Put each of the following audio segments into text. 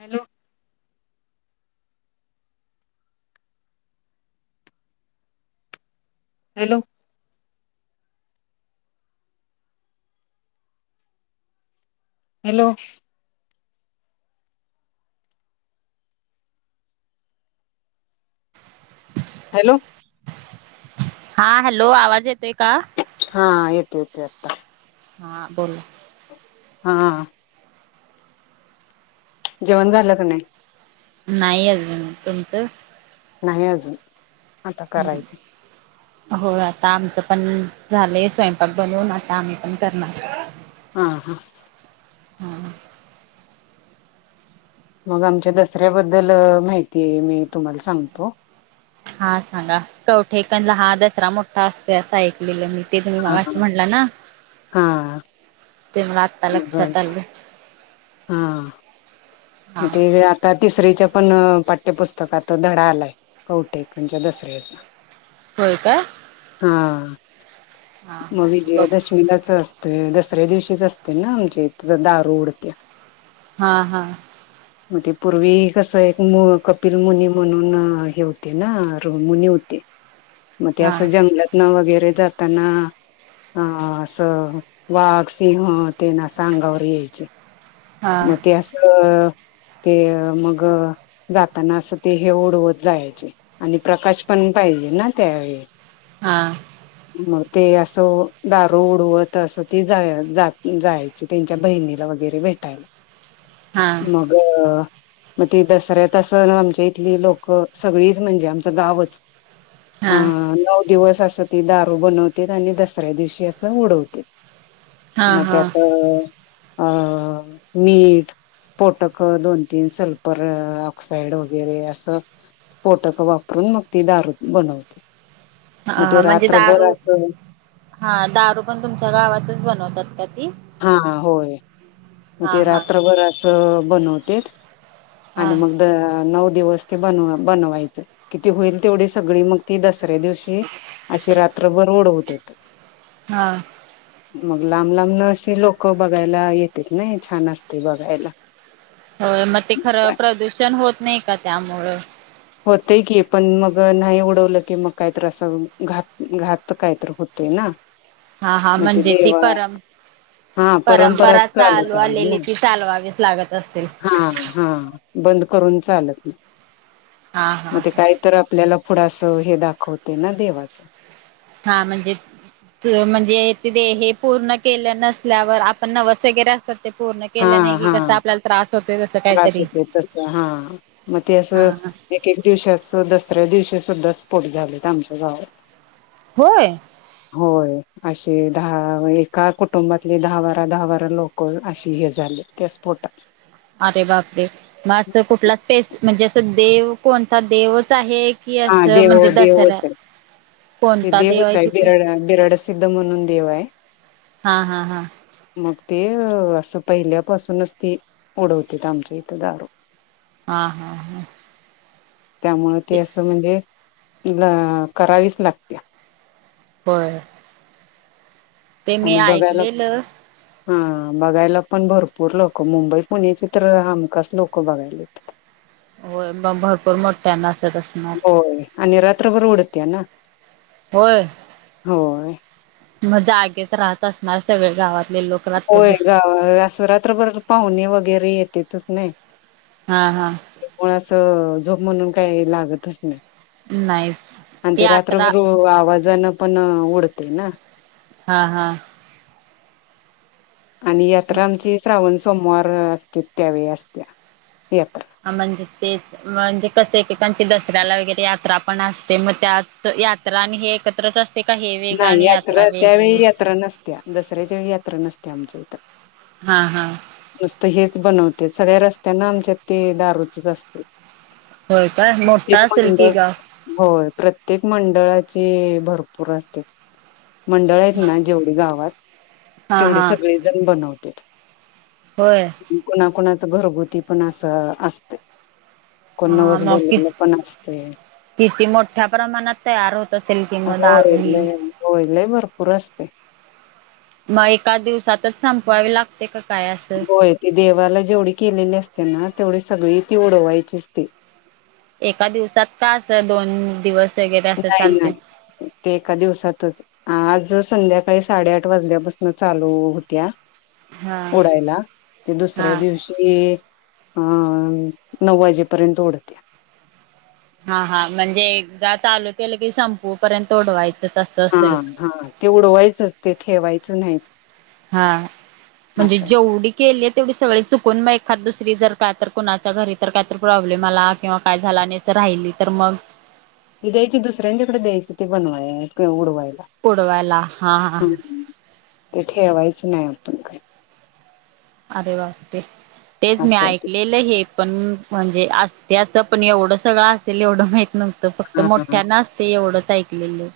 Hello hello hello hello हा hello आवाज येतोय का हा येतो येतो आता हा बोलो हा जेवण झालं क नाही नाही अजून तुमचं नाही अजून आता करायचं हो आता आमचं पण झालेय स्वयंपाक बनवून आता आम्ही पण करणार आ हा हम्म मग आमच्या दसऱ्याबद्दल माहिती मी तुम्हाला सांगतो हा सांगा कवठे कणला हा दसरा मोठा असतोय असं ऐकलेलं मी ते तुम्ही हा हा मगाशी म्हटलाना हा ते मला आत्ता मग लक्ष्यात आल हा म ते आता तिसरी्च्या पण अ पाठ्यपुस्तकात तो धडा आलाय कवठे खणच्या दसऱ्याचा होय काय हाआ हा मग हा बघ विजयादशमीलाच अस ते दसऱ्या दिवशीच असते ना आमच्या इत दारू उडत्या हा हा म ते पूर्वी कसं एक मु कपिल मुनी म्हणून हे होते ना रो मुनी होते मग ते हा असं जंगलातना वगैरे जाताना आ अस वाग सिंह ते ना असं अंगावर यायचे हा म ते असंअ ते मग जाताना अस ते हे उडवत जायच आणि प्रकाश पण पाहिजे ना त्यावेळी हा म ते असं दारू उडवत असं ती जा जाय जायची त्यांच्या बहिणीला वगैर वगैर भेटायला हा मग मग ते दसऱ्या तसं आमच्या इथली लोक सगळीच म्हणजे आमचं गावच आ हा नऊ दिवस अस त ती दारू बनवतेत आणि दसऱ्या दिवशी असं उडवतेत हा मग हा त्यात अ मीठ स्पॉटक दोन तीन सल्फर ऑक्साइड वगैरे असं स्पॉटक वापरून मग ती दारू बनव हा म्हणजे दारू हा दारू पण तुमच्या गावातच बनवतात का ती हा होय मग हा ते हा रात्रभर अस बनवतेत आणि हा मग द अ नऊ दिवस ते बनवायचं किती होईल तेवडी सगळी मग ती ऱ्या दिवशी अशी रात्रभर उडवत्यातच हा मग लांब लांबन न शी लोक बगायला येतेत नाइ छान असतय बगायला होय त्यामुळ होतय की पण मग नाही उडवलं की मग काहीतरी असं घात घात काहीतर होतय ना हा हा मग ते म्हणजे ती देवा परम हा परंपरा चालू चालत आलं ना आलेली ती चालवावीच लागत असेल हा हा बंद करून चालत नाइ हा मग हा ते काहीतर आपल्याला पुढ अस हे दाखवतेय ना देवाचं हा म्हणजे म्हणजे ते दे हे पूर्ण केलं नसल्यावर आपण नवस वगैरे असतात ते पूर्ण हा केलं नाइ की हा कस आपल्याला त्रास होतोय तसं त्रास काहीतरी होतोय तस हा मग ते हा असं हा एक एक दिवश्याच दसऱ्या दिवशी सुद्धा स्पोट झालेत आमच्या गावात होय होय असे दहा एका कुटुंबातले दहा बारा दहा बारा लोक अशी झाले त्या स्फोटक अरे बापरे मग असं कुठला स्पेस म्हणजे असं देव कोणता देवच आहे की हा असं देव म्हणजे दसऱ्या देवच ते कोणता देव देवच आहे तिथं बिराड बिराडा सिद्ध म्हणून देव आहे हा हा हा मग ते असं पहिल्यापासूनच ती उडवतात आमच्या इथं दारू हा हा हा त्यामुळं ते असं म्हणजे अ करावीच लागते होय ते मी आणि बघायला ऐकलेलं हा बघायला पण भरपूर लोक मुंबई पुणे चित्र हमखास लोक बघायला हो मग भरपूर मोठ्यांनासत असणार होय आणि रात्र बर उडत्या ना होय होय. मग जागेतच राहत असणार सगळे गावात होय ग अस रात्रभर पाहुणे वगैरे येतेतच नाही हा हा मुळ असं झोप म्हणून काही लागतच नाही आणि नाहीच ते यात्रा रात्रभर आवाजानं पण उडते ना हा हा आणि यात्रा आमची श्रावण सोमवार असते त्यावेळी असत यात्रा म्हणजे तेच म्हणजे कस एकेकांची दसऱ्याला वगैरे यात्रा पण असते मग त्याच यात्रा आणि हे एकत्रच असत नाही यात्रा त्यावेळी यात्रा नसत्या दसऱ्या ज यात्रा नसते आमची हा हा हेच बनवते सगळ्या रस्त्यांना आमच्यात ते दारूचच असते होय काय मोठा प्रत्येक असेल मंड की गाव होय प्रत प्रत्येक मंडळाची भरपूर असते मंडळ आहेत ना जेवढी गावात हा तेवढे हा सगळे जण बनवते होय कुणाकुणाच घरगुती पण असं असते को हा नवस मग कि बोललेलं पण असते किती मोठ्या प्रमाणात तयार होत असेल ति म दारू ही होयले भरपूर असते मग एका दिवसातच संपवावी लागते का काय असं? होय ते देवाला जेवढी केलेली असते ना तेवढे सगळी ती ओडवायचे अस ते एका दिवसात का अस दोन दिवस वगैरे असं नाही चालते? नाही ते एका दिवसातच आज संध्याकाळी साडेआठ वाजल्यापासून चालू होत्या हा डायला ते दुसऱ्या हा दिवशी अ नऊ वाजेपर्यंत उढत्या हा हा म्हणजे एकदा चालू केलं की संपू पर्यंत ओडवायचं हा हा ते उडवायचंच ते ठेवायचं नाहीच हा म्हणजे असंय जेवढी केली तेवढी सगळी चुकून मग एखाद दुसरी जर काय तर कणाच्या घरी तर काय तर प्रॉब्लेम आला किंवा काय झाला आणिर राहिली तर मग ती द्यायची दुसऱ्यांच्याकडे द्यायची ते बनवाय उडवायची पुडवायला हा हा हा ते ठेवायचं नाही आपण काय अरे वागते तेच मी असंय ते ऐकलेलं हे पण म्हणजे....... असते असं पण एवढं सगळं असेल एवढं माहित नव्हत? फक्त हा हा. मोठ्यांना असतय एवढंच ऐकलेलं.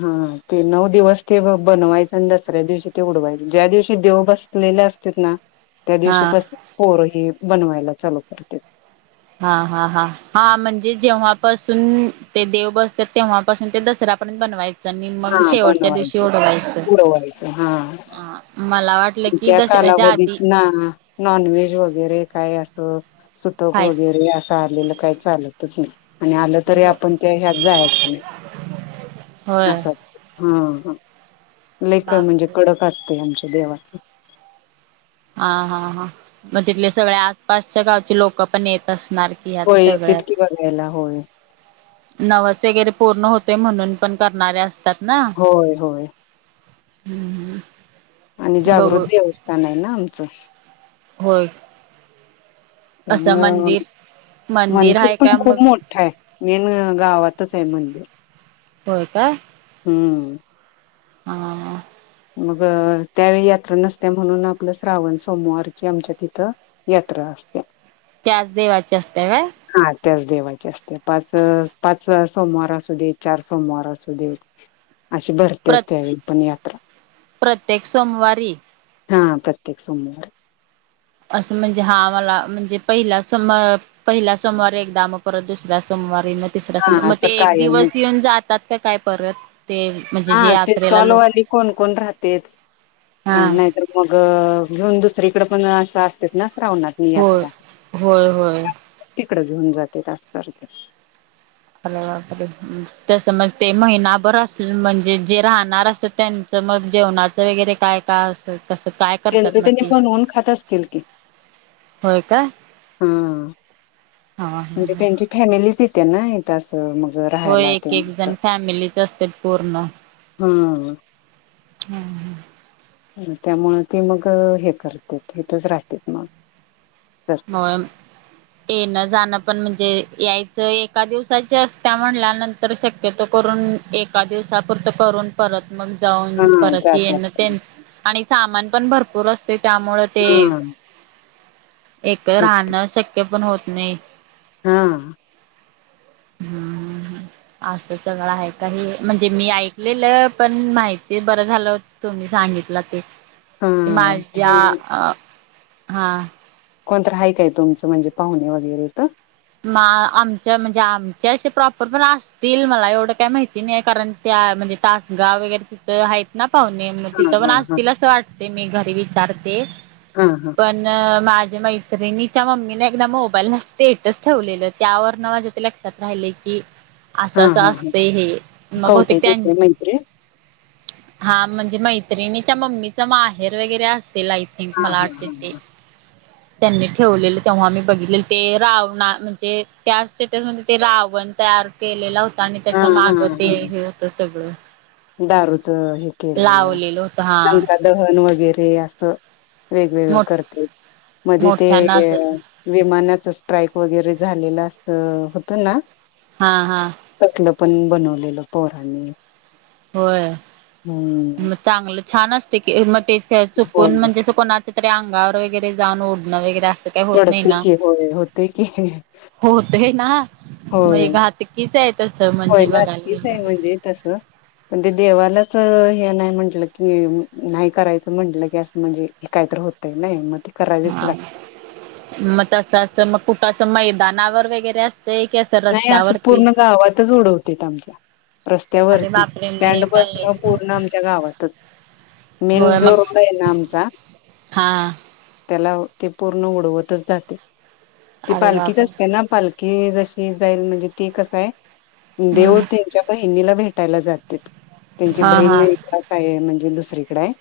हा.... ते नऊ दिवस ते बनवायचं आणि दसऱ्या दिवशी ते उडवायच ज्या दिवशी देव... बसतोय बसले असतेत ना.... त्या दिवशी हा. पास..... हे बनवाला चालू करतात हा हा हा हा.... म्हणजे जेव्हापासून... ते देव बसतात तेव्हापासून ते दसरा आपण बनवायच... हा बनवायच...... उडवायच हा. हा मला वाटलं की त्या दसऱ्याच्या आधी कालावधीत ना नॉनव्हेज वगैरे काय अस? सुतक खायचं वगैरे असं आलेलं काही चालतच नाही. आणि आलं तरी आपण त्या ह्यात जायचं नाही. अस... होय. असत... हा ह लय म्हणजे बापरे कडक असते आमच्या. देवाच हा हा हा... मग तिथले सगळ्या.. आसपासच्या गावचे लोक पण येत असत नारकीयात होय तितकी सगळ्यात बघायला होय नवस वगैरे पूर्ण होते, म्हणून पण करणारे अस... होय होय. हंहं आणि जागृत देवस्थान आहे ना आमचं... होय. असं त्यामुळं.... मंदिर मंदिर आहे का पण मग खूप मोठा आहे..... मेन गावात गावातच आहे मंदिर. होय का? हं हा... मग त्यावेळी यात्रा नसत्या म्हणून आपलं श्रावण सोमवारची आमच्या तिथं....... यात्रा असती.. त्याच देवाची असती होय..? त्याच देवाची असती. पाच पाच सोमवार असू दे, चार सोमवार असू देत. अशी प्र भरतीच त्यावेळेस पण यात्रा प्रत्येक सोमवारी.. हा प्रत्येक सोमवार असं म्हणजे हा मला म्हणजे पहिला सम पहिला सोमवारीच एकदा मग करत दुसऱ्या सोमवार सोमवारी ना तिसऱ्या सोम हा मग ते असं एक दिवस कायमच. येऊन जातात का काय परत...? ते म्हणजे हा जे ते यात्रेला लोक स्टॉलवाली कोण कोण राहते. ह हा नाहीतर मग घेऊन दुसरीकडे पण असं असतेत ना.. श्रावणतली होय यात्रा.... होय होय तिकड घेऊन जातात अस करतात.. अ बार तस मग ते महिनाभर असल म्हणजे जे राहणार असत त्यांच? तर मग जेवणाचं वगैरे काय काय असत? त्यांच त्यांनी बनवून खात असतील की. होय का हा..... हा म्हणजे ह त्यांची फॅमिली त्यांना येत अस हो एक एक जण फॅमिलीच असतेत पूर्ण. हा हं हं त्यामुळे मग हे करते ईथच राहतेत मग तर होय... तेनर जाण पण म्हणजे यायचं, एका दिवसाची असत्या म्हणल्या नंतर शक्यतो करून एक एका दिवसापुरतं करून परत. मग हा जाऊन परत जातात येन ते.... आणि सामान पण भरपूर असते.. त्यामुळ ते हा एक तेच की राहणं शक्य पण होत नाही. हा. हम्म असं सगळं आहे काही म्हणजे मी ऐकलेलं पण माहिती बरं झालं तुम्ही सांग ग ते हा माझ्या छान अ हा कोण तरी हाय काय तुमचं म्हणजे पाहुणे वगैरे तर. मा आमच्या म्हणजे आमचे असे प्रॉपर पण असतील मला एवढं काही माहिती नाही कारण त्या म्हणजे तासगाव वगैरे तिथं आहेत ना. पाहूने मगं हा तिथं पण हा हा असतील अस वाटते मी घरी विचारते हा हा पण मा माझ्या मैत्रिणीच्या मम्मीने एकदा मोबाईलला [unintelligible] तेच ठेवलेलं त्यावरन माझ्या ते लक्षात राहिले की असं हा असं हा हा असतं हे मग बहुतेक कवटेच्या त्यां इथे मैत्रीण हा म्हणजे मैत्रिणीच्या मम्मीच माहेर वगैरे असं [inaudible] हा हा मला हा त्यांनी ठेवलेलं तेव्हा मगं बघितले ते राव म्हणजे त्या त्या ते रावण तयार केलेला हो आणि हा त्याच्या हा माग ते हा हा हे होत सगळं- दारूच हे केलेलं, लावलेलं होतं हा. लंका दहन वगैरे असं. वेगवेगळं मो करते. मध्ये ते मोठ्याना असत विमानाच स्ट्राईक वगैरे झालेलं असं होत ना हा हा. तसलं पण बनवलेलं पोरांनी. होय. हम्म. मग चांगलं छान! असते की मग ते चुकून होय म्हणजे असं कोणाच्या तरी अंगावर वगैरे जाऊन उडणं वगैरे असं काही होत नाही पडते ना. की होय होते की होतय ना. म्हणजे होय, घातकीच आहे तसं होय, म्हणजे बघायला घातकीच गेलं आहे तर. म्हणजे तसं पण ते देवालाच हे नाही म्हंटलं की, नाही करायचं म्हंटलं की, असं म्हणजे ए काहीतरी होत होतय नाही म हा मगं तसं असं मग कुठं मैदानावर वगैरे असतं नाही, असं पूर्ण गावातच उडवतेेत आमच्या अरे रस्त्यावरती बापरे मग स्टँड हे बस काय आहे? न पूर्ण आमच्या गावातच मेन होय जो मग रोड आहे ना आमचा हा त्याला ते पूर्ण उडवतच जाते. ते अरे पालखीच बापरे असते ना, पालखी जशी जाईल म्हणजे, ते कसयं देव हम्म त्यांच्या बहिणीला भेटायला जातात. त्यांची हा बहीण हा एकास आहे, म्हणजे दुसरीकडे आहे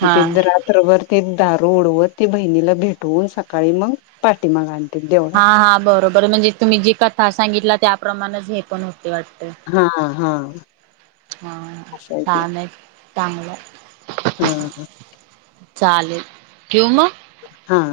हा मगं ते रात्रभर ते दारू उडवत, ते बहिणीला भेटवून सकाळी मगं पाठीमाग आण हा, हा, बरोबर म्हणजे तुम्ही जी कथा सांगितला, त्याप्रमाणच हे पण होत वाटत, हा हा हम असं ते छान आहे. चांगलायं. हा ह. [unintelligible] चालेल ठेवू मगं? हा